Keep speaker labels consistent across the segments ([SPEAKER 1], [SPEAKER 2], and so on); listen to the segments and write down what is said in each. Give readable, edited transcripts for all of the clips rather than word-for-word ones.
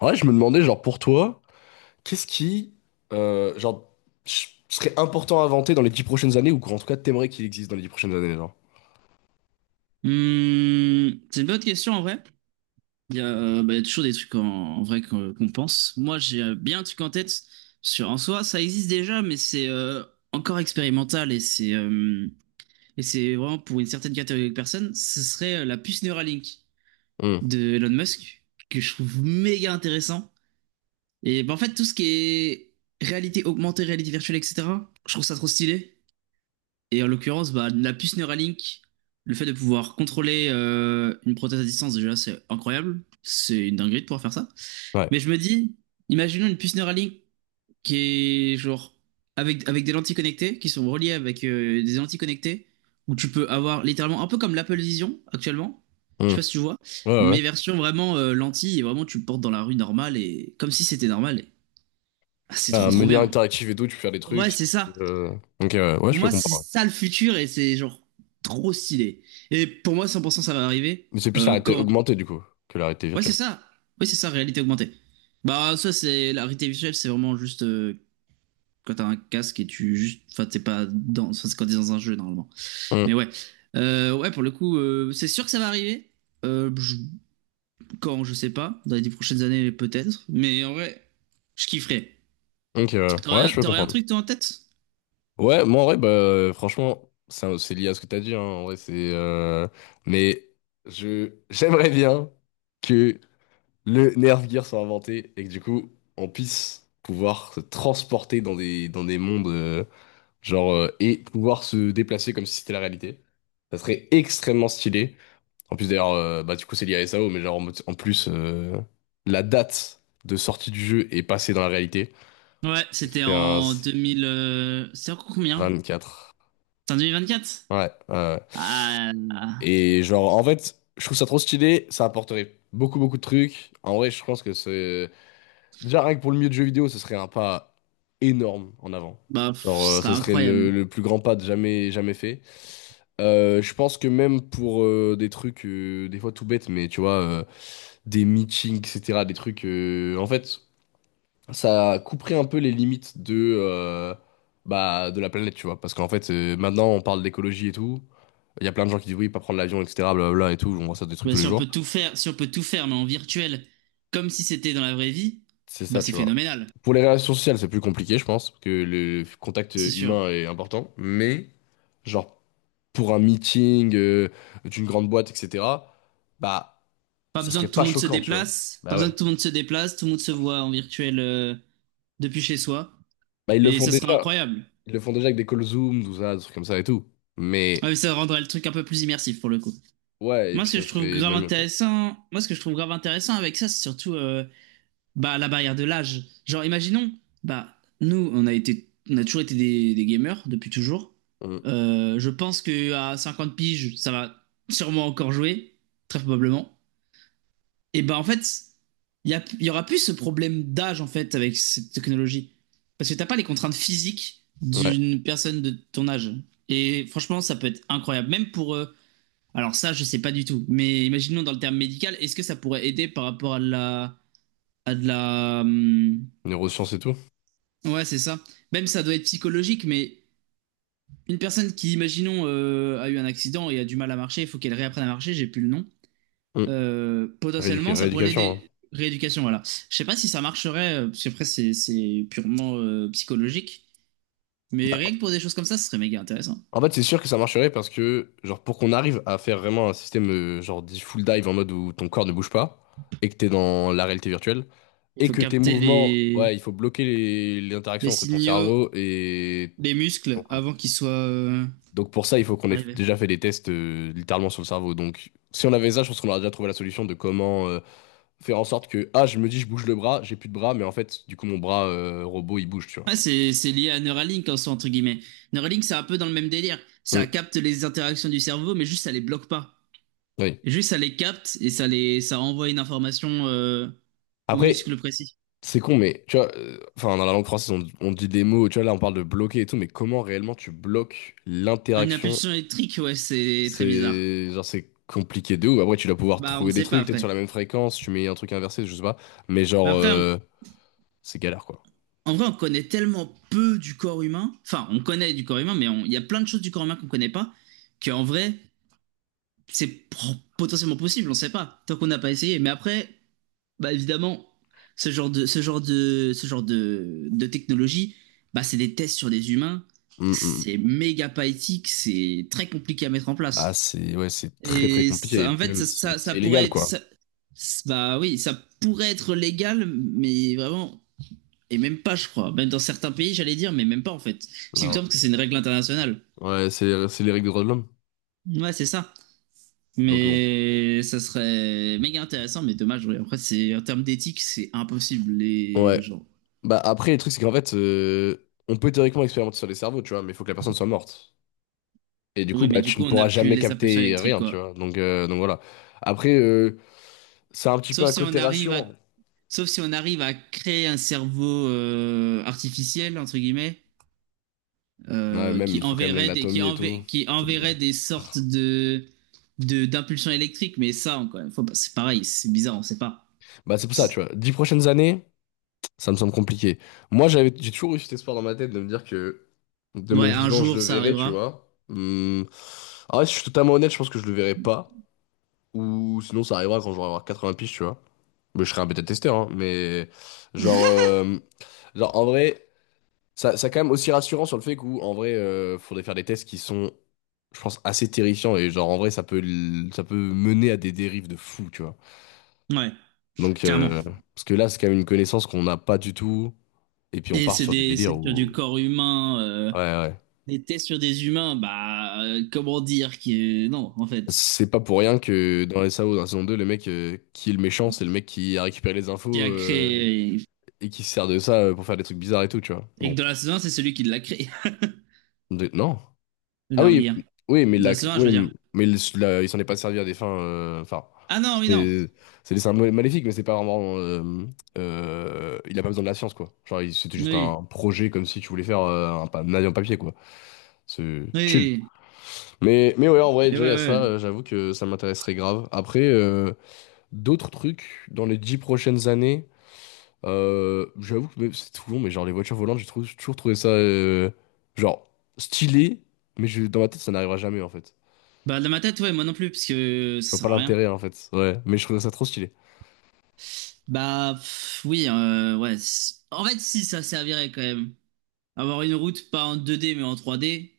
[SPEAKER 1] Ouais, je me demandais, genre, pour toi, qu'est-ce qui, genre, serait important à inventer dans les 10 prochaines années, ou qu'en tout cas, t'aimerais qu'il existe dans les 10 prochaines années, genre?
[SPEAKER 2] Hmm, c'est une bonne question en vrai. Bah, il y a toujours des trucs en vrai qu'on pense. Moi, j'ai bien un truc en tête sur en soi, ça existe déjà, mais c'est encore expérimental et c'est vraiment pour une certaine catégorie de personnes. Ce serait la puce Neuralink
[SPEAKER 1] Hmm.
[SPEAKER 2] de Elon Musk, que je trouve méga intéressant. Et bah, en fait, tout ce qui est réalité augmentée, réalité virtuelle, etc. Je trouve ça trop stylé. Et en l'occurrence, bah, la puce Neuralink, le fait de pouvoir contrôler une prothèse à distance, déjà, c'est incroyable. C'est une dinguerie de pouvoir faire ça.
[SPEAKER 1] Ouais.
[SPEAKER 2] Mais je me dis, imaginons une puce Neuralink qui est genre avec des lentilles connectées, qui sont reliées avec des lentilles connectées, où tu peux avoir littéralement un peu comme l'Apple Vision actuellement. Je
[SPEAKER 1] Hmm.
[SPEAKER 2] sais pas si tu vois,
[SPEAKER 1] Ouais, ouais.
[SPEAKER 2] mais version vraiment lentille, et vraiment tu le portes dans la rue normale et comme si c'était normal. Ah, c'est
[SPEAKER 1] Un
[SPEAKER 2] trop trop
[SPEAKER 1] menu
[SPEAKER 2] bien.
[SPEAKER 1] interactif et tout, tu peux faire des
[SPEAKER 2] Ouais,
[SPEAKER 1] trucs.
[SPEAKER 2] c'est ça.
[SPEAKER 1] euh, Ok, ouais, ouais,
[SPEAKER 2] Pour
[SPEAKER 1] je peux
[SPEAKER 2] moi, c'est
[SPEAKER 1] comprendre.
[SPEAKER 2] ça le futur et c'est genre trop stylé. Et pour moi, 100% ça va arriver,
[SPEAKER 1] Mais c'est plus la réalité
[SPEAKER 2] quand?
[SPEAKER 1] augmentée, du coup, que la réalité
[SPEAKER 2] Ouais, c'est
[SPEAKER 1] virtuelle.
[SPEAKER 2] ça. Oui, c'est ça, réalité augmentée. Bah, ça, c'est la réalité virtuelle, c'est vraiment juste quand t'as un casque et tu juste. Enfin, t'es pas dans. Enfin, c'est quand t'es dans un jeu normalement. Mais
[SPEAKER 1] Hmm.
[SPEAKER 2] ouais. Ouais, pour le coup, c'est sûr que ça va arriver. Euh, je- Quand, je sais pas. Dans les 10 prochaines années, peut-être. Mais en vrai, je kifferais.
[SPEAKER 1] Ok, ouais.
[SPEAKER 2] T'aurais
[SPEAKER 1] Ouais,
[SPEAKER 2] un
[SPEAKER 1] je peux
[SPEAKER 2] t'aurais un
[SPEAKER 1] comprendre.
[SPEAKER 2] truc, toi, en tête?
[SPEAKER 1] Ouais, moi, en vrai, bah, franchement, ça, c'est lié à ce que t'as dit, hein. En vrai, Mais j'aimerais bien que le Nerf Gear soit inventé et que du coup, on puisse pouvoir se transporter dans dans des mondes, et pouvoir se déplacer comme si c'était la réalité. Ça serait extrêmement stylé. En plus, d'ailleurs, bah, du coup, c'est lié à SAO, mais genre, en plus, la date de sortie du jeu est passée dans la réalité.
[SPEAKER 2] Ouais, c'était
[SPEAKER 1] C'était un
[SPEAKER 2] en 2000, c'était en combien?
[SPEAKER 1] 24.
[SPEAKER 2] C'était en 2024?
[SPEAKER 1] Ouais, ouais, ouais.
[SPEAKER 2] Ah,
[SPEAKER 1] Et genre, en fait, je trouve ça trop stylé, ça apporterait beaucoup, beaucoup de trucs. En vrai, je pense que déjà, rien que pour le milieu de jeu vidéo, ce serait un pas énorme en avant.
[SPEAKER 2] bah, pff,
[SPEAKER 1] Genre,
[SPEAKER 2] ce serait
[SPEAKER 1] ça serait le,
[SPEAKER 2] incroyable.
[SPEAKER 1] le plus grand pas de jamais, jamais fait. Je pense que même pour des trucs, des fois tout bêtes, mais tu vois, des meetings, etc., des trucs. En fait, ça couperait un peu les limites bah, de la planète, tu vois. Parce qu'en fait, maintenant, on parle d'écologie et tout. Il y a plein de gens qui disent oui, pas prendre l'avion, etc., blablabla et tout. On voit ça des trucs
[SPEAKER 2] Bah,
[SPEAKER 1] tous les
[SPEAKER 2] si on
[SPEAKER 1] jours.
[SPEAKER 2] peut tout faire, si on peut tout faire, mais en virtuel, comme si c'était dans la vraie vie,
[SPEAKER 1] C'est
[SPEAKER 2] bah,
[SPEAKER 1] ça,
[SPEAKER 2] c'est
[SPEAKER 1] tu vois.
[SPEAKER 2] phénoménal,
[SPEAKER 1] Pour les relations sociales, c'est plus compliqué, je pense, que le contact
[SPEAKER 2] c'est sûr.
[SPEAKER 1] humain est important. Mais, genre, pour un meeting d'une grande boîte, etc., bah,
[SPEAKER 2] Pas
[SPEAKER 1] ça
[SPEAKER 2] besoin
[SPEAKER 1] serait
[SPEAKER 2] que tout
[SPEAKER 1] pas
[SPEAKER 2] le monde se
[SPEAKER 1] choquant, tu vois.
[SPEAKER 2] déplace, pas
[SPEAKER 1] Bah
[SPEAKER 2] besoin
[SPEAKER 1] ouais.
[SPEAKER 2] que tout le monde se déplace, tout le monde se voit en virtuel, depuis chez soi.
[SPEAKER 1] Bah, ils le
[SPEAKER 2] Et
[SPEAKER 1] font
[SPEAKER 2] ça serait
[SPEAKER 1] déjà.
[SPEAKER 2] incroyable.
[SPEAKER 1] Ils le font déjà avec des calls Zoom, tout ça, des trucs comme ça et tout.
[SPEAKER 2] Ah,
[SPEAKER 1] Mais,
[SPEAKER 2] mais ça rendrait le truc un peu plus immersif pour le coup.
[SPEAKER 1] ouais, et puis ça serait bien mieux, quoi.
[SPEAKER 2] Moi, ce que je trouve grave intéressant avec ça, c'est surtout, bah, la barrière de l'âge. Genre, imaginons, bah, nous, on a toujours été des gamers depuis toujours.
[SPEAKER 1] Mm.
[SPEAKER 2] Je pense que à 50 piges, ça va sûrement encore jouer, très probablement. Et bah, en fait, il y aura plus ce problème d'âge, en fait, avec cette technologie. Parce que t'as pas les contraintes physiques
[SPEAKER 1] Ouais.
[SPEAKER 2] d'une personne de ton âge. Et franchement, ça peut être incroyable. Même pour, alors ça, je sais pas du tout. Mais imaginons dans le terme médical, est-ce que ça pourrait aider par rapport à de la, à de la.
[SPEAKER 1] Neurosciences et tout.
[SPEAKER 2] Ouais, c'est ça. Même ça doit être psychologique, mais une personne qui, imaginons, a eu un accident et a du mal à marcher, il faut qu'elle réapprenne à marcher, j'ai plus le nom.
[SPEAKER 1] Mm.
[SPEAKER 2] Potentiellement, ça pourrait
[SPEAKER 1] Rééducation,
[SPEAKER 2] l'aider. Rééducation, voilà. Je sais pas si ça marcherait, parce qu'après, c'est purement psychologique. Mais rien que
[SPEAKER 1] hein.
[SPEAKER 2] pour des choses comme ça, ce serait méga intéressant.
[SPEAKER 1] En fait, c'est sûr que ça marcherait parce que, genre, pour qu'on arrive à faire vraiment un système, genre, dit full dive en mode où ton corps ne bouge pas et que t'es dans la réalité virtuelle
[SPEAKER 2] Il
[SPEAKER 1] et
[SPEAKER 2] faut
[SPEAKER 1] que tes
[SPEAKER 2] capter
[SPEAKER 1] mouvements,
[SPEAKER 2] les,
[SPEAKER 1] ouais, il faut bloquer les interactions entre ton
[SPEAKER 2] signaux
[SPEAKER 1] cerveau et
[SPEAKER 2] des
[SPEAKER 1] ton
[SPEAKER 2] muscles
[SPEAKER 1] corps.
[SPEAKER 2] avant qu'ils soient
[SPEAKER 1] Donc, pour ça, il faut qu'on ait
[SPEAKER 2] arrivés.
[SPEAKER 1] déjà fait des tests, littéralement sur le cerveau. Donc, si on avait ça, je pense qu'on aurait déjà trouvé la solution de comment, faire en sorte que, ah, je me dis, je bouge le bras, j'ai plus de bras, mais en fait, du coup, mon bras, robot, il bouge, tu vois.
[SPEAKER 2] Ouais, c'est lié à Neuralink en soi, entre guillemets. Neuralink, c'est un peu dans le même délire. Ça
[SPEAKER 1] Mm.
[SPEAKER 2] capte les interactions du cerveau, mais juste ça les bloque pas.
[SPEAKER 1] Oui.
[SPEAKER 2] Et juste, ça les capte et ça envoie une information au
[SPEAKER 1] Après,
[SPEAKER 2] muscle précis.
[SPEAKER 1] c'est con, mais tu vois, enfin, dans la langue française, on dit des mots, tu vois, là, on parle de bloquer et tout, mais comment réellement tu bloques
[SPEAKER 2] Une
[SPEAKER 1] l'interaction?
[SPEAKER 2] impulsion électrique, ouais, c'est très bizarre.
[SPEAKER 1] C'est genre, c'est compliqué de ouf. Après, tu dois pouvoir
[SPEAKER 2] Bah, on ne
[SPEAKER 1] trouver des
[SPEAKER 2] sait pas
[SPEAKER 1] trucs, peut-être sur
[SPEAKER 2] après.
[SPEAKER 1] la même fréquence, tu mets un truc inversé, je sais pas, mais
[SPEAKER 2] Bah,
[SPEAKER 1] genre,
[SPEAKER 2] après, on-
[SPEAKER 1] c'est galère, quoi.
[SPEAKER 2] En vrai, on connaît tellement peu du corps humain. Enfin, on connaît du corps humain, mais il y a plein de choses du corps humain qu'on connaît pas, qu'en vrai, c'est potentiellement possible, on sait pas, tant qu'on n'a pas essayé. Mais après, bah, évidemment, ce genre de technologie, bah, c'est des tests sur des humains.
[SPEAKER 1] Hum, hum.
[SPEAKER 2] C'est méga pas éthique, c'est très compliqué à mettre en
[SPEAKER 1] Ah,
[SPEAKER 2] place.
[SPEAKER 1] c'est, ouais, c'est très très compliqué, et
[SPEAKER 2] En
[SPEAKER 1] puis
[SPEAKER 2] fait,
[SPEAKER 1] même,
[SPEAKER 2] ça,
[SPEAKER 1] c'est
[SPEAKER 2] ça, ça
[SPEAKER 1] c'est
[SPEAKER 2] pourrait
[SPEAKER 1] illégal,
[SPEAKER 2] être,
[SPEAKER 1] quoi.
[SPEAKER 2] ça- c'est- bah oui, ça pourrait être légal, mais vraiment, et même pas, je crois. Même dans certains pays, j'allais dire, mais même pas en fait. Parce qu'il me
[SPEAKER 1] Non.
[SPEAKER 2] semble que c'est une règle internationale.
[SPEAKER 1] Ouais, c'est les règles des droits de l'homme,
[SPEAKER 2] Ouais, c'est ça.
[SPEAKER 1] donc bon.
[SPEAKER 2] Mais ça serait méga intéressant, mais dommage. Ouais. Après, c'est en termes d'éthique, c'est impossible les
[SPEAKER 1] Ouais.
[SPEAKER 2] gens.
[SPEAKER 1] Bah, après, le truc, c'est qu'en fait, on peut théoriquement expérimenter sur les cerveaux, tu vois, mais il faut que la personne soit morte. Et du coup,
[SPEAKER 2] Oui, mais
[SPEAKER 1] bah,
[SPEAKER 2] du
[SPEAKER 1] tu ne
[SPEAKER 2] coup, on a
[SPEAKER 1] pourras
[SPEAKER 2] plus
[SPEAKER 1] jamais
[SPEAKER 2] les impulsions
[SPEAKER 1] capter
[SPEAKER 2] électriques,
[SPEAKER 1] rien, tu
[SPEAKER 2] quoi.
[SPEAKER 1] vois. Donc, voilà. Après, c'est un petit peu
[SPEAKER 2] Sauf
[SPEAKER 1] un
[SPEAKER 2] si on
[SPEAKER 1] côté
[SPEAKER 2] arrive à,
[SPEAKER 1] rassurant.
[SPEAKER 2] sauf si on arrive à créer un cerveau artificiel entre guillemets,
[SPEAKER 1] Ouais, même,
[SPEAKER 2] qui
[SPEAKER 1] il faut quand même
[SPEAKER 2] enverrait des qui,
[SPEAKER 1] l'anatomie et tout.
[SPEAKER 2] enver- qui
[SPEAKER 1] C'est
[SPEAKER 2] enverrait
[SPEAKER 1] bizarre.
[SPEAKER 2] des sortes de d'impulsions électriques. Mais ça, encore une fois, bah, c'est pareil, c'est bizarre, on sait pas.
[SPEAKER 1] Bah, c'est pour ça, tu vois. 10 prochaines années, ça me semble compliqué. Moi, j'ai toujours eu cet espoir dans ma tête de me dire que de
[SPEAKER 2] Ouais,
[SPEAKER 1] mon
[SPEAKER 2] un
[SPEAKER 1] vivant, je
[SPEAKER 2] jour
[SPEAKER 1] le
[SPEAKER 2] ça
[SPEAKER 1] verrai, tu
[SPEAKER 2] arrivera.
[SPEAKER 1] vois. Hum. En vrai, si je suis totalement honnête, je pense que je le verrai pas. Ou sinon, ça arrivera quand j'aurai 80 piges, tu vois. Mais je serai un bêta-testeur, hein. Mais genre, genre, en vrai. Ça quand même aussi rassurant sur le fait qu'en en vrai, faudrait faire des tests qui sont, je pense, assez terrifiants et genre en vrai, ça peut mener à des dérives de fou, tu vois.
[SPEAKER 2] Ouais,
[SPEAKER 1] Donc,
[SPEAKER 2] clairement.
[SPEAKER 1] parce que là, c'est quand même une connaissance qu'on n'a pas du tout et puis on
[SPEAKER 2] Et
[SPEAKER 1] part
[SPEAKER 2] c'est
[SPEAKER 1] sur des
[SPEAKER 2] des
[SPEAKER 1] délires
[SPEAKER 2] c'est sur du
[SPEAKER 1] où.
[SPEAKER 2] corps humain,
[SPEAKER 1] Ouais, ouais, ouais.
[SPEAKER 2] des tests sur des humains, bah, comment dire, qui non en fait.
[SPEAKER 1] C'est pas pour rien que dans les SAO, dans la saison 2 le mec qui est le méchant, c'est le mec qui a récupéré les infos
[SPEAKER 2] Qui a créé,
[SPEAKER 1] et qui se sert de ça pour faire des trucs bizarres et tout, tu vois.
[SPEAKER 2] et que
[SPEAKER 1] Bon.
[SPEAKER 2] dans la saison 1, c'est celui qui l'a créé
[SPEAKER 1] Non.
[SPEAKER 2] le
[SPEAKER 1] Ah oui,
[SPEAKER 2] Norguien.
[SPEAKER 1] oui, mais,
[SPEAKER 2] Dans la saison 1, je veux
[SPEAKER 1] oui,
[SPEAKER 2] dire.
[SPEAKER 1] mais il s'en est pas servi à des fins. Enfin,
[SPEAKER 2] Ah non, oui, non.
[SPEAKER 1] c'est c'est des symboles maléfiques, mais c'est pas vraiment. Il a pas besoin de la science, quoi. Genre, c'était juste
[SPEAKER 2] Oui,
[SPEAKER 1] un projet comme si tu voulais faire un avion papier, quoi. C'est chill.
[SPEAKER 2] oui,
[SPEAKER 1] Mais ouais, en vrai,
[SPEAKER 2] mais ouais.
[SPEAKER 1] déjà, à ça,
[SPEAKER 2] Ouais,
[SPEAKER 1] j'avoue que ça m'intéresserait grave. Après, d'autres trucs dans les 10 prochaines années, j'avoue que mais c'est tout long, mais genre les voitures volantes, toujours trouvé ça genre stylé, mais je, dans ma tête, ça n'arrivera jamais, en fait.
[SPEAKER 2] bah, dans ma tête, ouais, moi non plus, parce que
[SPEAKER 1] Je
[SPEAKER 2] ça
[SPEAKER 1] vois pas
[SPEAKER 2] sert à rien.
[SPEAKER 1] l'intérêt en fait. Ouais. Mais je trouvais ça trop stylé.
[SPEAKER 2] Bah, pff, oui, ouais. En fait, si, ça servirait quand même. Avoir une route pas en 2D mais en 3D,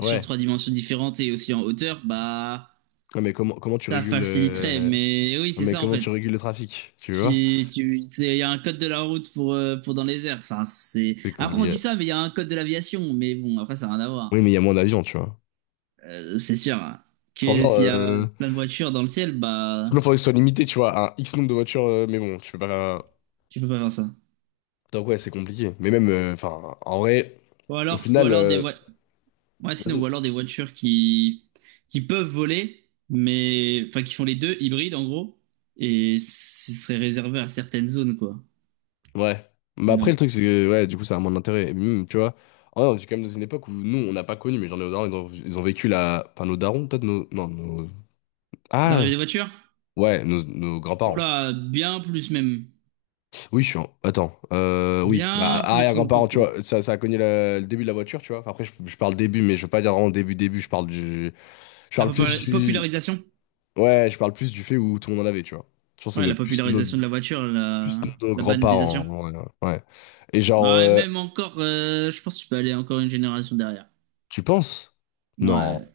[SPEAKER 2] sur trois dimensions différentes et aussi en hauteur, bah
[SPEAKER 1] Non, mais comment tu
[SPEAKER 2] ça
[SPEAKER 1] régules
[SPEAKER 2] faciliterait. Mais oui,
[SPEAKER 1] non,
[SPEAKER 2] c'est
[SPEAKER 1] mais
[SPEAKER 2] ça en
[SPEAKER 1] comment
[SPEAKER 2] fait.
[SPEAKER 1] tu régules le trafic, tu vois?
[SPEAKER 2] Il y a un code de la route pour dans les airs.
[SPEAKER 1] C'est
[SPEAKER 2] Après, on
[SPEAKER 1] compliqué.
[SPEAKER 2] dit ça, mais il y a un code de l'aviation. Mais bon, après, ça n'a rien à
[SPEAKER 1] Oui,
[SPEAKER 2] voir.
[SPEAKER 1] mais il y a moins d'avions, tu vois.
[SPEAKER 2] C'est sûr, hein,
[SPEAKER 1] Sans
[SPEAKER 2] que
[SPEAKER 1] genre
[SPEAKER 2] s'il y a
[SPEAKER 1] euh...
[SPEAKER 2] plein de voitures dans le ciel, bah
[SPEAKER 1] Sinon faudrait que ce soit limité, tu vois, à un X nombre de voitures, mais bon, tu peux pas.
[SPEAKER 2] tu peux pas faire ça.
[SPEAKER 1] Donc ouais, c'est compliqué. Mais même enfin en vrai, au
[SPEAKER 2] Ou
[SPEAKER 1] final
[SPEAKER 2] alors des voitures. Ouais, sinon,
[SPEAKER 1] vas-y.
[SPEAKER 2] ou alors des voitures qui peuvent voler, mais enfin qui font les deux, hybrides en gros, et ce serait réservé à certaines zones, quoi,
[SPEAKER 1] Ouais. Mais
[SPEAKER 2] du
[SPEAKER 1] après le
[SPEAKER 2] nom.
[SPEAKER 1] truc c'est que ouais, du coup ça a moins d'intérêt. Et même, tu vois. Oh non, c'est quand même dans une époque où nous on n'a pas connu, mais genre nos darons ils ont vécu la enfin nos darons peut-être nos non nos
[SPEAKER 2] De
[SPEAKER 1] ah
[SPEAKER 2] l'arrivée des voitures?
[SPEAKER 1] ouais, nos
[SPEAKER 2] Oh
[SPEAKER 1] grands-parents.
[SPEAKER 2] là, bien plus même.
[SPEAKER 1] Oui, je suis attends, oui, bah,
[SPEAKER 2] Bien plus, mon
[SPEAKER 1] arrière-grand-parent, tu
[SPEAKER 2] coco.
[SPEAKER 1] vois, ça a cogné le début de la voiture, tu vois. Enfin, après, je parle début, mais je veux pas dire vraiment début, début, je parle du. Je
[SPEAKER 2] La
[SPEAKER 1] parle plus
[SPEAKER 2] popu-
[SPEAKER 1] du.
[SPEAKER 2] popularisation?
[SPEAKER 1] Ouais, je parle plus du fait où tout le monde en avait, tu vois. Je pense que
[SPEAKER 2] Ouais,
[SPEAKER 1] c'est
[SPEAKER 2] la
[SPEAKER 1] plus nos,
[SPEAKER 2] popularisation de la voiture, la,
[SPEAKER 1] plus nos
[SPEAKER 2] la
[SPEAKER 1] grands-parents,
[SPEAKER 2] banalisation.
[SPEAKER 1] en vrai, ouais. Et genre,
[SPEAKER 2] Ouais, même encore, je pense que tu peux aller encore une génération derrière.
[SPEAKER 1] tu penses? Non.
[SPEAKER 2] Ouais,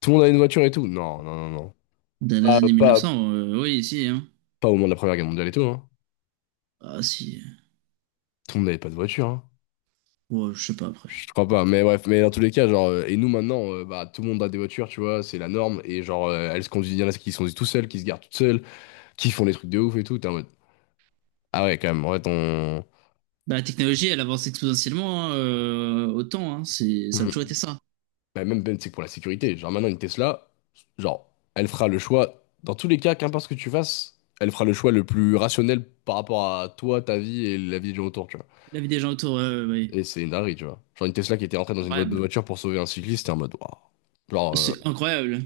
[SPEAKER 1] Tout le monde avait une voiture et tout? Non, non, non, non.
[SPEAKER 2] dans les
[SPEAKER 1] Pas,
[SPEAKER 2] années
[SPEAKER 1] pas,
[SPEAKER 2] 1900, oui, si, hein.
[SPEAKER 1] pas au moment de la Première Guerre mondiale et tout, hein.
[SPEAKER 2] Ah, si.
[SPEAKER 1] Tout le monde n'avait pas de voiture, hein.
[SPEAKER 2] Ouais, je sais pas, après.
[SPEAKER 1] Je crois pas, mais bref, mais dans tous les cas, genre, et nous maintenant, bah, tout le monde a des voitures, tu vois, c'est la norme, et genre, elles se conduisent, il y en a qui se conduisent tout seules, qui se garent toutes seules, qui font des trucs de ouf et tout, t'es en mode, ah ouais, quand même, en fait,
[SPEAKER 2] Bah, la technologie, elle avance exponentiellement, hein, autant. Hein, ça a toujours
[SPEAKER 1] on-
[SPEAKER 2] été ça.
[SPEAKER 1] Bah, même, même, c'est que pour la sécurité, genre, maintenant, une Tesla, genre, elle fera le choix, dans tous les cas, qu'importe ce que tu fasses, elle fera le choix le plus rationnel par rapport à toi, ta vie et la vie des gens autour, tu vois.
[SPEAKER 2] La vie des gens autour, oui.
[SPEAKER 1] Et c'est une dinguerie, tu vois. Genre, une Tesla qui était rentrée dans une boîte de
[SPEAKER 2] Incroyable.
[SPEAKER 1] voiture pour sauver un cycliste, t'es en mode, waouh. Genre,
[SPEAKER 2] C'est incroyable.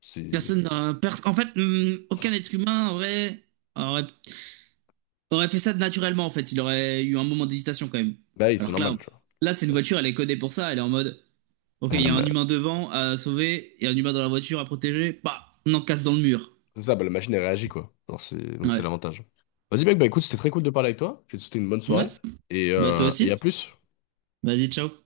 [SPEAKER 1] c'est.
[SPEAKER 2] Personne n'a- pers- En fait, aucun être humain aurait, aurait, fait ça naturellement, en fait. Il aurait eu un moment d'hésitation quand même.
[SPEAKER 1] Bah oui, c'est
[SPEAKER 2] Alors que là,
[SPEAKER 1] normal, tu
[SPEAKER 2] c'est une voiture, elle est codée pour ça. Elle est en mode, OK, il y a un
[SPEAKER 1] vois.
[SPEAKER 2] humain devant à sauver et un humain dans la voiture à protéger. Bah, on en casse dans le mur.
[SPEAKER 1] C'est ça, bah, la machine, elle réagit, quoi. Alors, c'est. Donc, c'est
[SPEAKER 2] Ouais.
[SPEAKER 1] l'avantage. Vas-y, mec, bah écoute, c'était très cool de parler avec toi. Je vais te souhaiter une bonne
[SPEAKER 2] Ouais.
[SPEAKER 1] soirée. Et,
[SPEAKER 2] Bah, toi
[SPEAKER 1] euh, et à
[SPEAKER 2] aussi.
[SPEAKER 1] plus.
[SPEAKER 2] Vas-y, ciao.